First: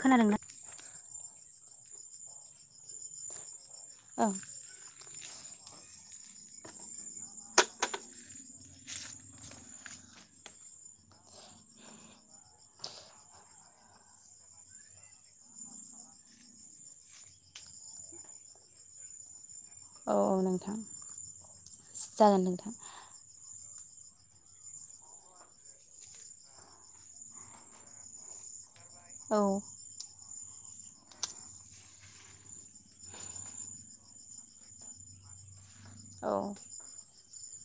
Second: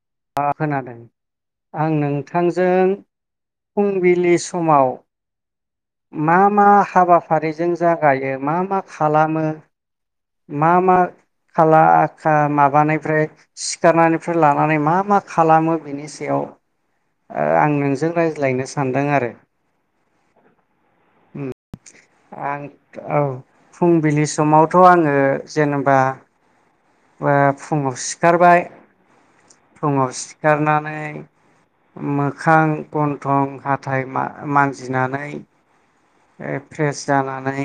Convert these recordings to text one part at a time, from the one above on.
खोनादोंना? आ खोनादों आं नोंथांजों औ फुंबिलि समाव मा मा हाबाफारिजों जागायो मा मा खालामो मा मा खाला खा माबानायफ्राय सिखारनायनिफ्राय लानानै मा मा खालामो बिनि सायाव ओ आं नोंजों रायज्लायनो सानदों आरो औ नोंथां उम जागोन आं नोंथां औ फुंबिलि समावथ' आङो जेनेबा फुङाव सिखारबाय औ [unintelligible] सिखारनानै मोखां गन्थं हाथाय मानजिनानै औ फ्रेस जानानै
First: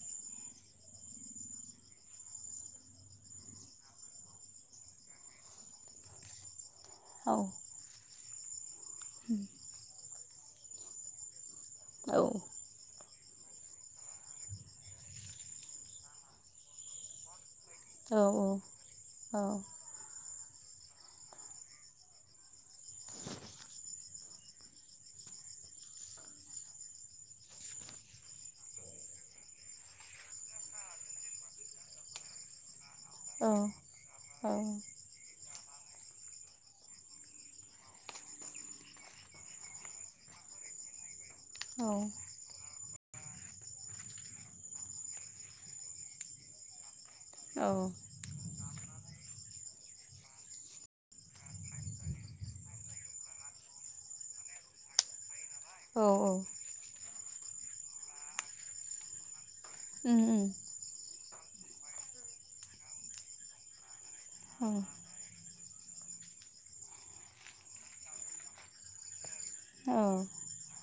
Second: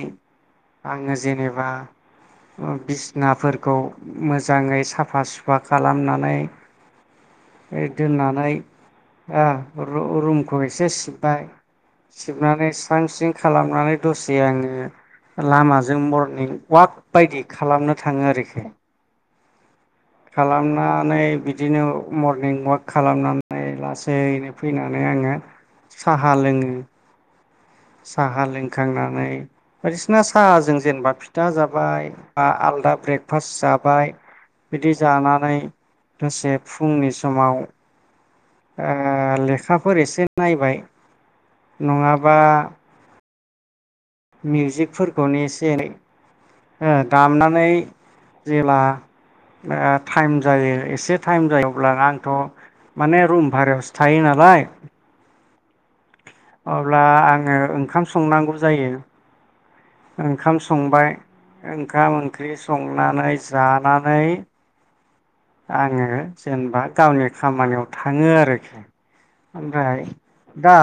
आङो जेनेबा बिसनाफोरखौ मोजाङै साफा सुफा खालामनानै औ दोननानै रुमखौ एसे सिबबाय औ सिबनानै स्रां स्रिं खालामनानै दसे आङो लामाजों मरनिं अवाक बायदि खालामनो थाङो आरोखि खालामनानै बिदिनो मरनिं वाक खालामनानै लासैनो फैनानै आङो साहा लोङो साहा लोंखांनानै बायदिसिना साहाजों जेनेबा फिथा जाबाय बा आलदा ब्रेकफास्ट जाबाय बिदि जानानै दसे फुंनि समाव लेखाफोर एसे नायबाय नङाबा मिउजिकफोरखौनो एसे एनै औ दामनानै जेब्ला टाइम जायो एसे टाइम जायो अ्ल आंथ' माने रुम भारायावसो थायो नालाय औ आरो अब्ला आङो ओंखाम संनांगौ जायो उम उम ओंखाम संबाय ओंखाम ओंख्रि संनानै जानानै आङो जेनेबा गावनि खामानियाव थाङो आरोखि औ दा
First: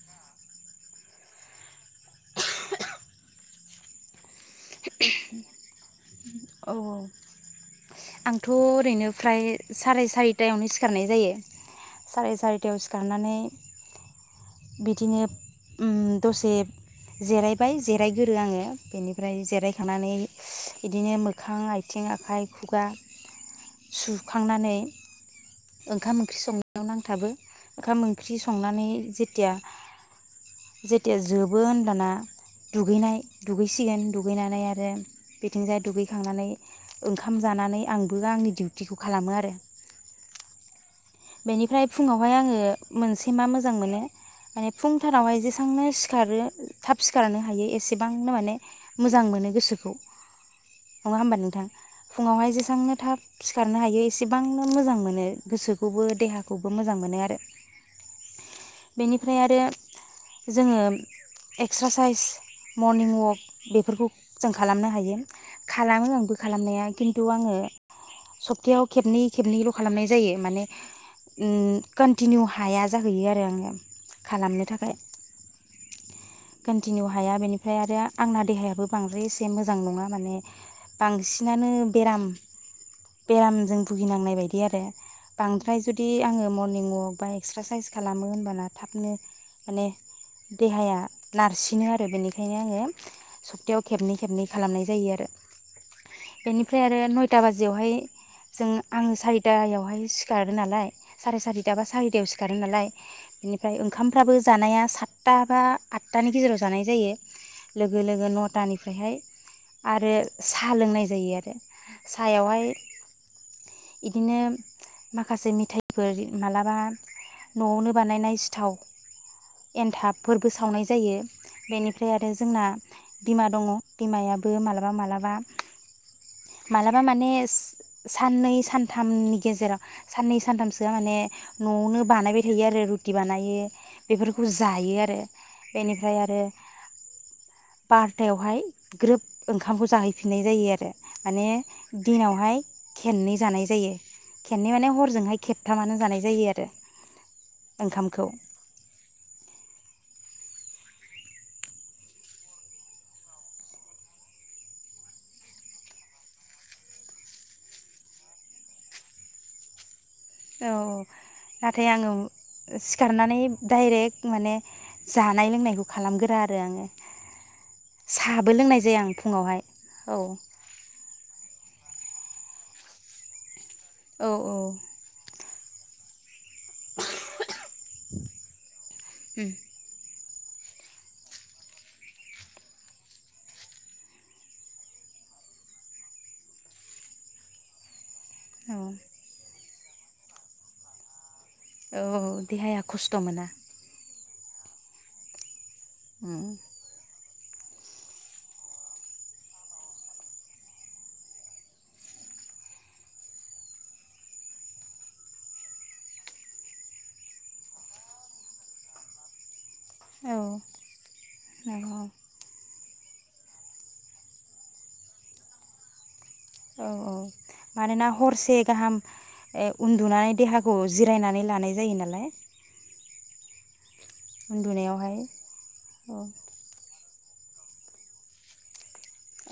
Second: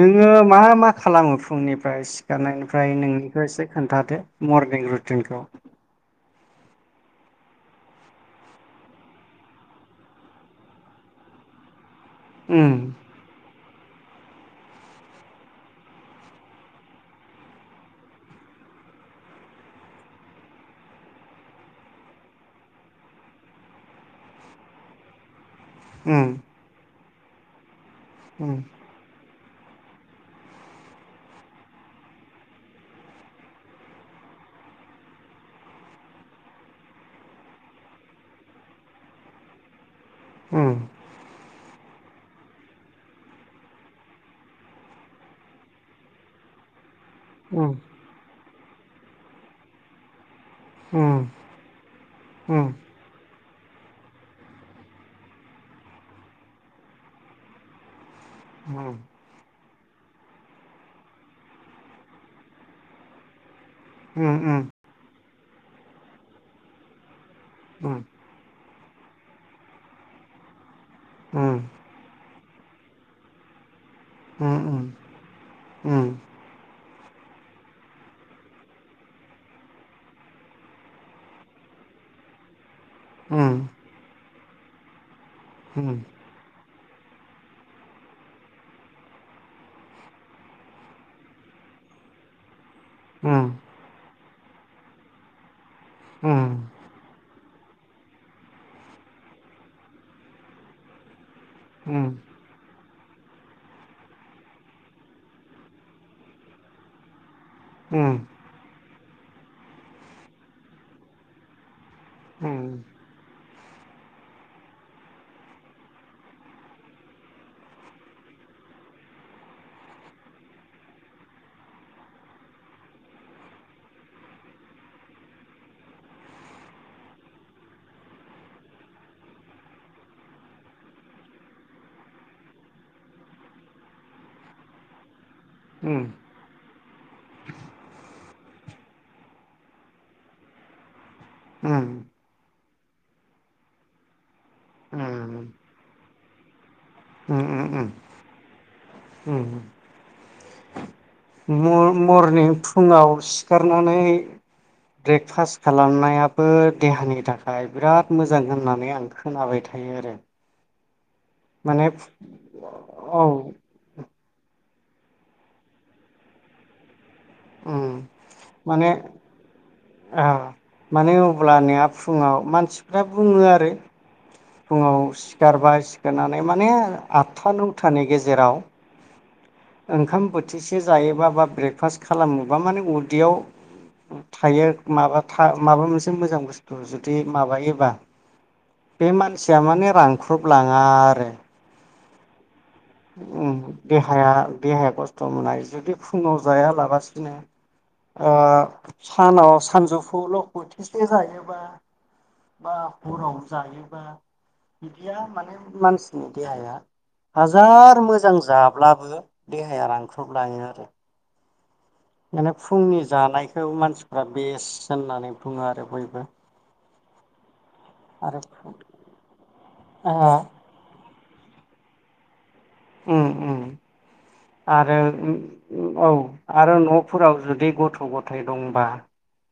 नोङो मा मा खालामो फुंनिफ्राय सिखारनायनिफ्राय नोंनिखौ एसे खोन्थादो मरनिं रुटिनखौ औ औ आंथ' ओरैनो फ्राय साराय सारिथायावनो सिखारनाय जायो साराय उम सारिथायाव सिखारनानै बिदिनो ओम दसे जिरायबाय जिरायगोरो आङो बेनिफ्राय जिरायखांनानै बिदिनो मो मोखां आथिं आखाइ खुगा सुखांनानै ओंखाम उम ओंख्रि संनायाव नांगौ थाबो ओंखाम ओंख्रि उम संनानै जे जेथिया जेथिया जोबो होनब्लाना दुगैनाय दुगैसिगोन दुगैनानै आरो बेथिंजाय दुगै खांनानै ओंखाम जानानै आंबो आंनि डिउटिखौ खालामो आरो ओम बेनिफ्राय फुङावहाय आङो मोनसे मा मोजां मोनो माने फुंथारावहाय जेसेबांनो सिखारो थाब सिखारनो हायो उम एसेबांनो माने मोजां मोनो गोसोखौ उम नङा होमबा नोंथां फुङावहाय उम जेसबांनो थाब सिखारनो हायो एसेबांनो मोजां मोनो गोसोखौ खौबो देहाखौबो मोजां मोनो आरो बेनिफ्राय आरो जोङो एक्सारसाइस मरनिं अक बेफोरखौ उम जों खालामनो हायो खालामो आंबो खालामनाया खिन्थ थ' आङो सप्तायाव खेबनै खेबनैल' खालामनाय जायो माने उम कन्टिनिउ हाया जाहैयो आरो आङो उम खालामनो उम थाखाय उम कन्टिनिउ हाया बेनिफ्राय आरो आंना देहायाबो बांद्राय एसे मोजां नङा माने बांसिनानो बेराम बेरामजों भुगिनांनाय बायदि इ आरो बांद्राय उम जुदि आङो मरनिं वाक बबेबा एक्सारसाइस खालामो होनबाना थाबनो माने देहाया नारसिनो आरो बेनिखायनो आङो सप्तायाव खेबनै खेबनै खालामनाय जायो आरो बेनिफ्राय आरो नय सारिथा बाजियावहाय जों आं सारिथायावहाय सिखारो नालाय साराय सारिथा बा सारिथायाव सिखारो नालाय। बेनिफ्राय ओंखामफ्राबो जानाया सातथा बा आतथानि गेजेराव जानाय जायो। लोगो लोगो नथानिफ्रायहाय आरो साहा लोंनाय जायो आरो। सायावहाय इदिनो माखासे मिथाइफोर मालाबा न'आवनो बानायनाय सिथाव एन्थाबफोरबो सावनाय जायो बेनिफ्राय आरो जोंना बिमा दङ बिमायाबो मालाबा मालाबा मालाबा माने साननै सानथामनि गेजेराव साननै सानथामसोआ माने न'आवनो बानायबाय थायो आरो रुटि बानायो बेफोरखौ जायो आरो। बेनिफ्राय आरो बारथायावहाय ग्रोब ओंखामखौ जाहैफिननाय जायो आरो। माने दिनावहाय खेबनै जानाय जायो। खेबनै माने हरजोंहाय खेबथामानो। जानाय जायो आरो। उम उम उम। ओंखामखौ मरनिं फुङाव सिखारनानै ब्रेकफास्ट खालामनायाबो देहानि थाखाय बिराद मोजां होननानै आं खोनाबाय थायो आरो। औ नाथाय माने आङो औ सिखारनानै डाइरेक्ट माने जानाय लोंनायखौ खालामग्रोया आरो आङो। उम साहाबो लोंनाय माने जाया आं फुङावहाय औ आ माने अब्लानिया फुङाव मानसिफ्रा बुङो आरो औ औ। फुङाव सिखारबाय सिखारनानै माने आदथा नौथानि गेजेराव उम ओंखाम बोथिसे जायोबा बा ब्रेकफास्ट खालामोबा माने उदैयाव थायो माबा माबा मोनसे मोजां बुस्थु जुदि माबायोबा औ बे मानसिया माने रानख्रुबलाङा आरो औ देहाया खस्थ' मोना। देहाया देहाया खस्थ' मोना। जुदि औ फुङाव जायालाबासिनो ओ सानाव सानजौफुआवल' बोथिसे जायोबा बा हराव जायोबा बिदिया माने मानसिनि देहाया हाजार मोजां जाब्लाबो देहाया रानख्रबलाङो आरो नंगौ। माने फुंनि जानायखौ मानसिफ्रा बेस्ट होननानै बुङो आरो बयबो औ औ। मानोना आरो हरसे गाहाम ओ उन्दुनानै देहाखौ जिरायनानै लानाय जायो नालाय उम उम। आरो उन्दुनायावहाय औ आरो न' फोराव जुदि गथ' गथाय दंबा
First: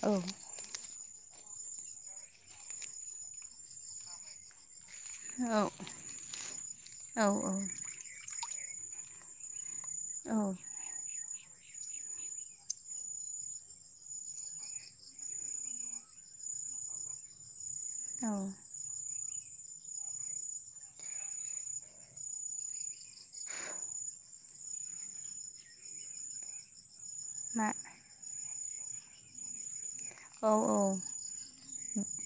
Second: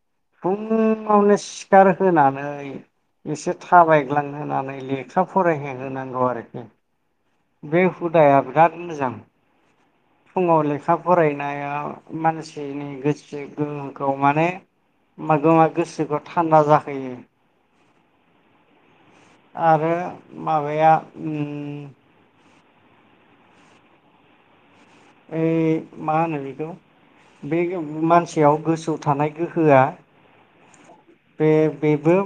औ बुंनो फुङावनो सिखार होनानै एसे थाबायग्लां होनानै थाब औ फरायहै होनांगौ आरोखि औ बे हुदाया बिराद मोजां औ फुङाव लेखा फराय नाया मानसिनि गोसो गोहोखौ माने [inaudible] गोसोखौ थान्दा जाहोयो औ आरो माबाया ओम ए मा होनो बेखौ मा बेयो मानस याव गोसौ थानाय गोहोआ औ औ बे-बेबो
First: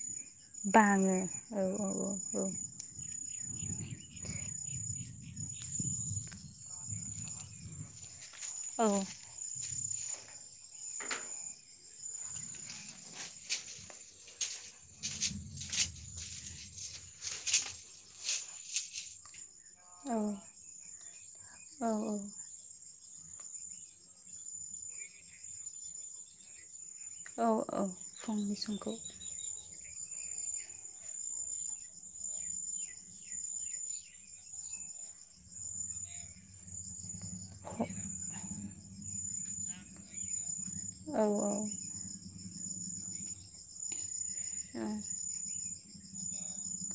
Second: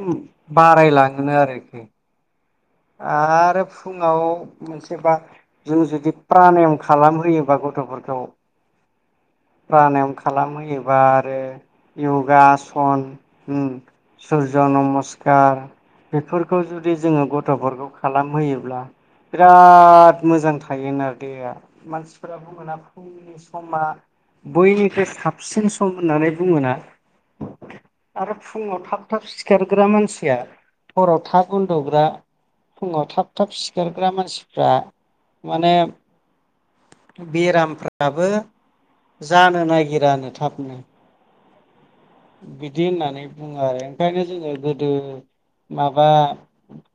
बाङो बारायलाङोनो औ आरोखि औ आरो फुङाव मोनसे बा जों जुदि प्रानायम खालामहोयोबा गथ'फोरखौ औ प्रानायाम खालामहोयोबा आरो यगा सन उम सुरज' नमस्कार बेफोरखौ जुदि जोङो गथ'फोरखौ खालामहोयोब्ला औ बिराद मोजां थायोनो दि औ मानसिफोराबो बुङोना फुंनि समा बयनिख्रुइ साबसिन सम होननानै बुङोना औ औ आरो फुंनि फुङाव समखौ थाब थाब सिखार ग्रा मानसिया हराव थाब उन्दुग्रा फुङाव थाब थाब सिखारग्रा मानसिफ्रा माने बेरामफ्राबो जानो नागिरानो थाबनो औ औ बिदि होननानै बुङो आरो ओंखायनो जोङो औ गोदो माबा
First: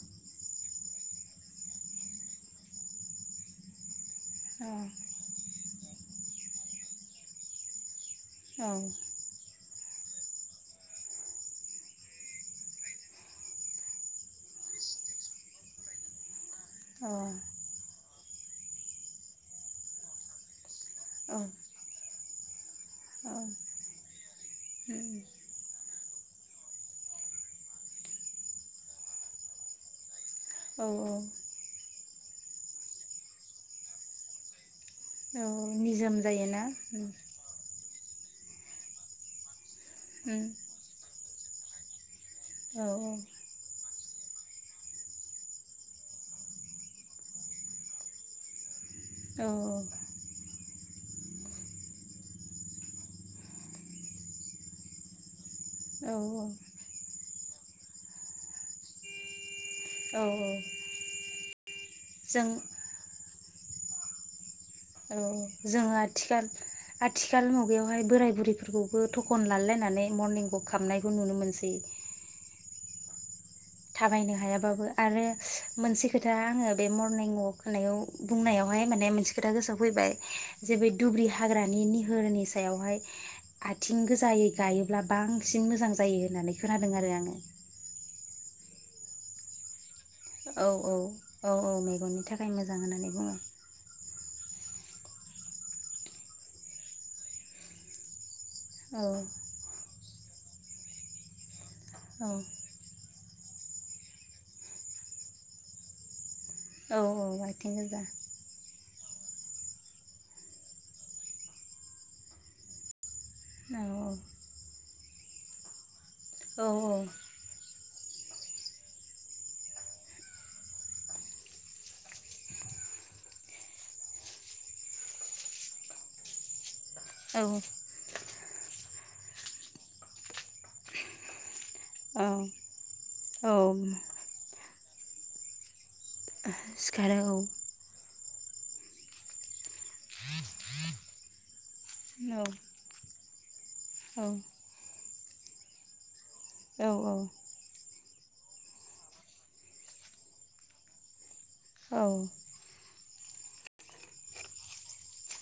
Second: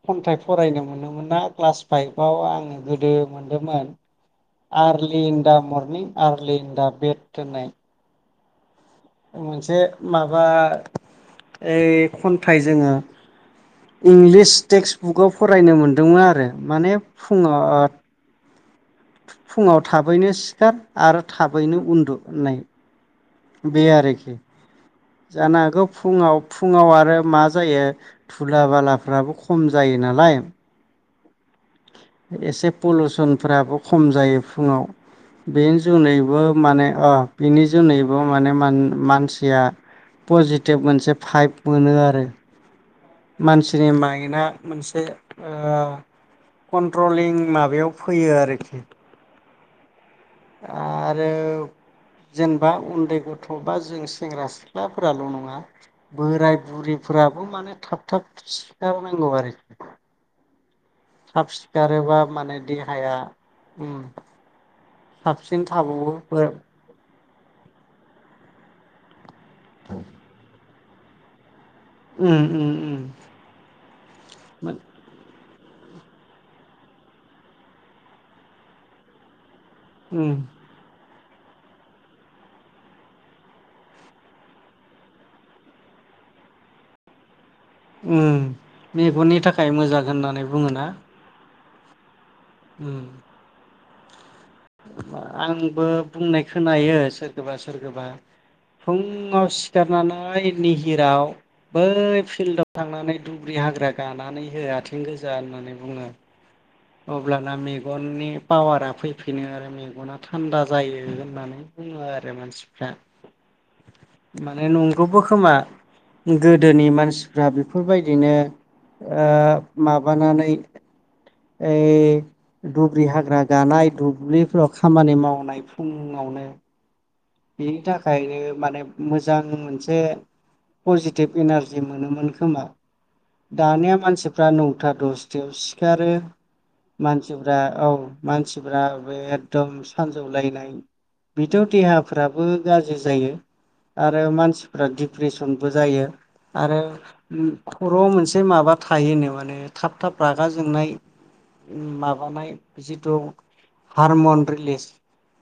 खन्थाइ फरायनो मोनोमोना क्लास फाइभआव आङो गोदो मोनदोंमोन। आरलि इन दा मर्निं आरलिन दा बेट होननाय औ मोनसे माबा ओ खन्थाइ जोङो इंलिस टेक्सट बुकाव फरायनो मोनदोंमोन आरो माने औ फुङाव ओ फुङाव थाबैनो सिखार आरो थाबैनो उन्दु नै बे आरोखि जानो हागौ फुङाव फुङाव आरो मा जायो धुला बालाफ्राबो खम जायो नालाय ओ एसे पलुसनफोराबो खम जायो फुङाव। बेनि निजोम जुनैबो जायोना माने उम अ बेनि जुनैबो बेव माने मान मानसिया उम पजिटिभ मोनसे फाइभ मोनो आरो औ मानसिनि माइनआ मोनसे ओ कन्ट्रलिं माबायाव फैयो आरोखि औ आरो जेनेबा उन्दै गथ'बा जों सेंग्रा सिख्लाफोराल' नङा जों औ बोराय बुरि फोराबो माने थाब थाब सिखार नांगौ आरोखि। थाबसि खारोबा माने देहाया। उम। औ साबसिन जोङो थाबावो आथिखाल आ आथिखाल मुगायावहाय बोराय बुरैफोरखौबो थखन लालायनानै मरनिंग खामनायखौ नुनो मोनसै। उम उम उम। थाबायनो हायाबाबो आरो मोनसे खोथा आङो बे मरनिं वाक होनायाव बुंनायावहाय माने मोनसे खोथा गोसो फैबाय उम जेबो दब्रि हाग्रानि निहोरनि सायावहाय आथिं गोजायै गायोब्ला बांसिन मोजां जायो होननानै खोनादों आरो आङो। उम मेगननि थाखाय मोजां होननानै औ बुङोना। औ औ औ मेगननि थाखाय। खाय मोजां उम होननानै बुङो। आंबो बुंनाय खोनायो सोरखोबा सोरखोबा। औ फुङाव सिखारनानै [unintelligible] निहिराव बै औ फिल्डआव थांनानै दुब्रि हाग्रा गानानै हो आथिं गोजा होननानै बुङो। औ औ अब्लाना आथिं गोजा मेगननि पावारा फै फिनो आरो मेगना थान्दा जायो होननानै बुङो आरो मानसिफ्रा। औ औ। गबो खोमा। औ गोदोनि मानसिफ्रा बेफो फोरबायदिनो ओ माबानानै ऐ दुब्रि हाग्रा गानाय दुब्लिफोराव खामानि मावनाय फुङावनो औ बिनि थाखायनो माने मोजां मोनसे पजिटिभ इनारज जि औ मोनोमोन खोमा औ दानिया मानसिफ्रा न था दसथायाव सि खारो सिखारो औ मानसिफ्रा औ। मानसिफ्रा बे एकदम स सानजौलायनाय बिथ' देहा दाबो औ गाज्रि जा जायो। आरो औ मानसिफोरादि प्रेसनबो जायो। आरो औ [unintelligible] खर'आव मोन से माबा थायोनो माने थाब थाब रागा जोंनाय औ माबानाय जित [unintelligible] हारमन रिलिज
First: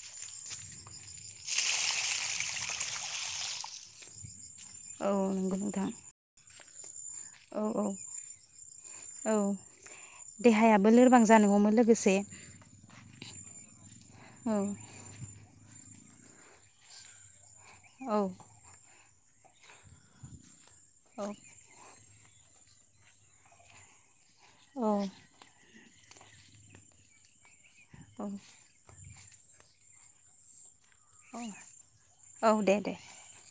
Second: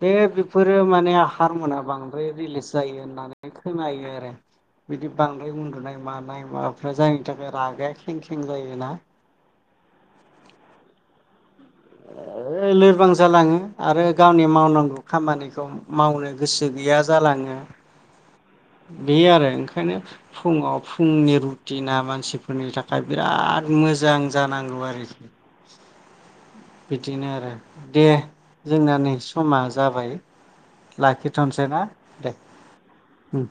बे बेफोरो माने [unintelligible] हारमना बांद्राय रिलिस जायो होननानै खोनायो आरो बिदि औ बांद्राय नंगौ नोंथां उन्दुनाय मानाय मा जायनि थाखाय औ रागाया औ खें खें जायोना। औ देहायाबो लोरबां जानांगौमोन ओ लोरबां जालाङो। आरो गावनि औ मावनांगौ खामानिखौ मावनो गोसो गैया जालाङो। औ। बे आरो ओंखायनो फुङाव औ फुंनि रुटिना ना मा नसिफोरनि थाखाय बिराद मोजां जानांगौ औ आरोखि। बिदिनो आरो दे जोंना नै समा जाबाय। औ लाखिथ'सै ना दे औ दे उम।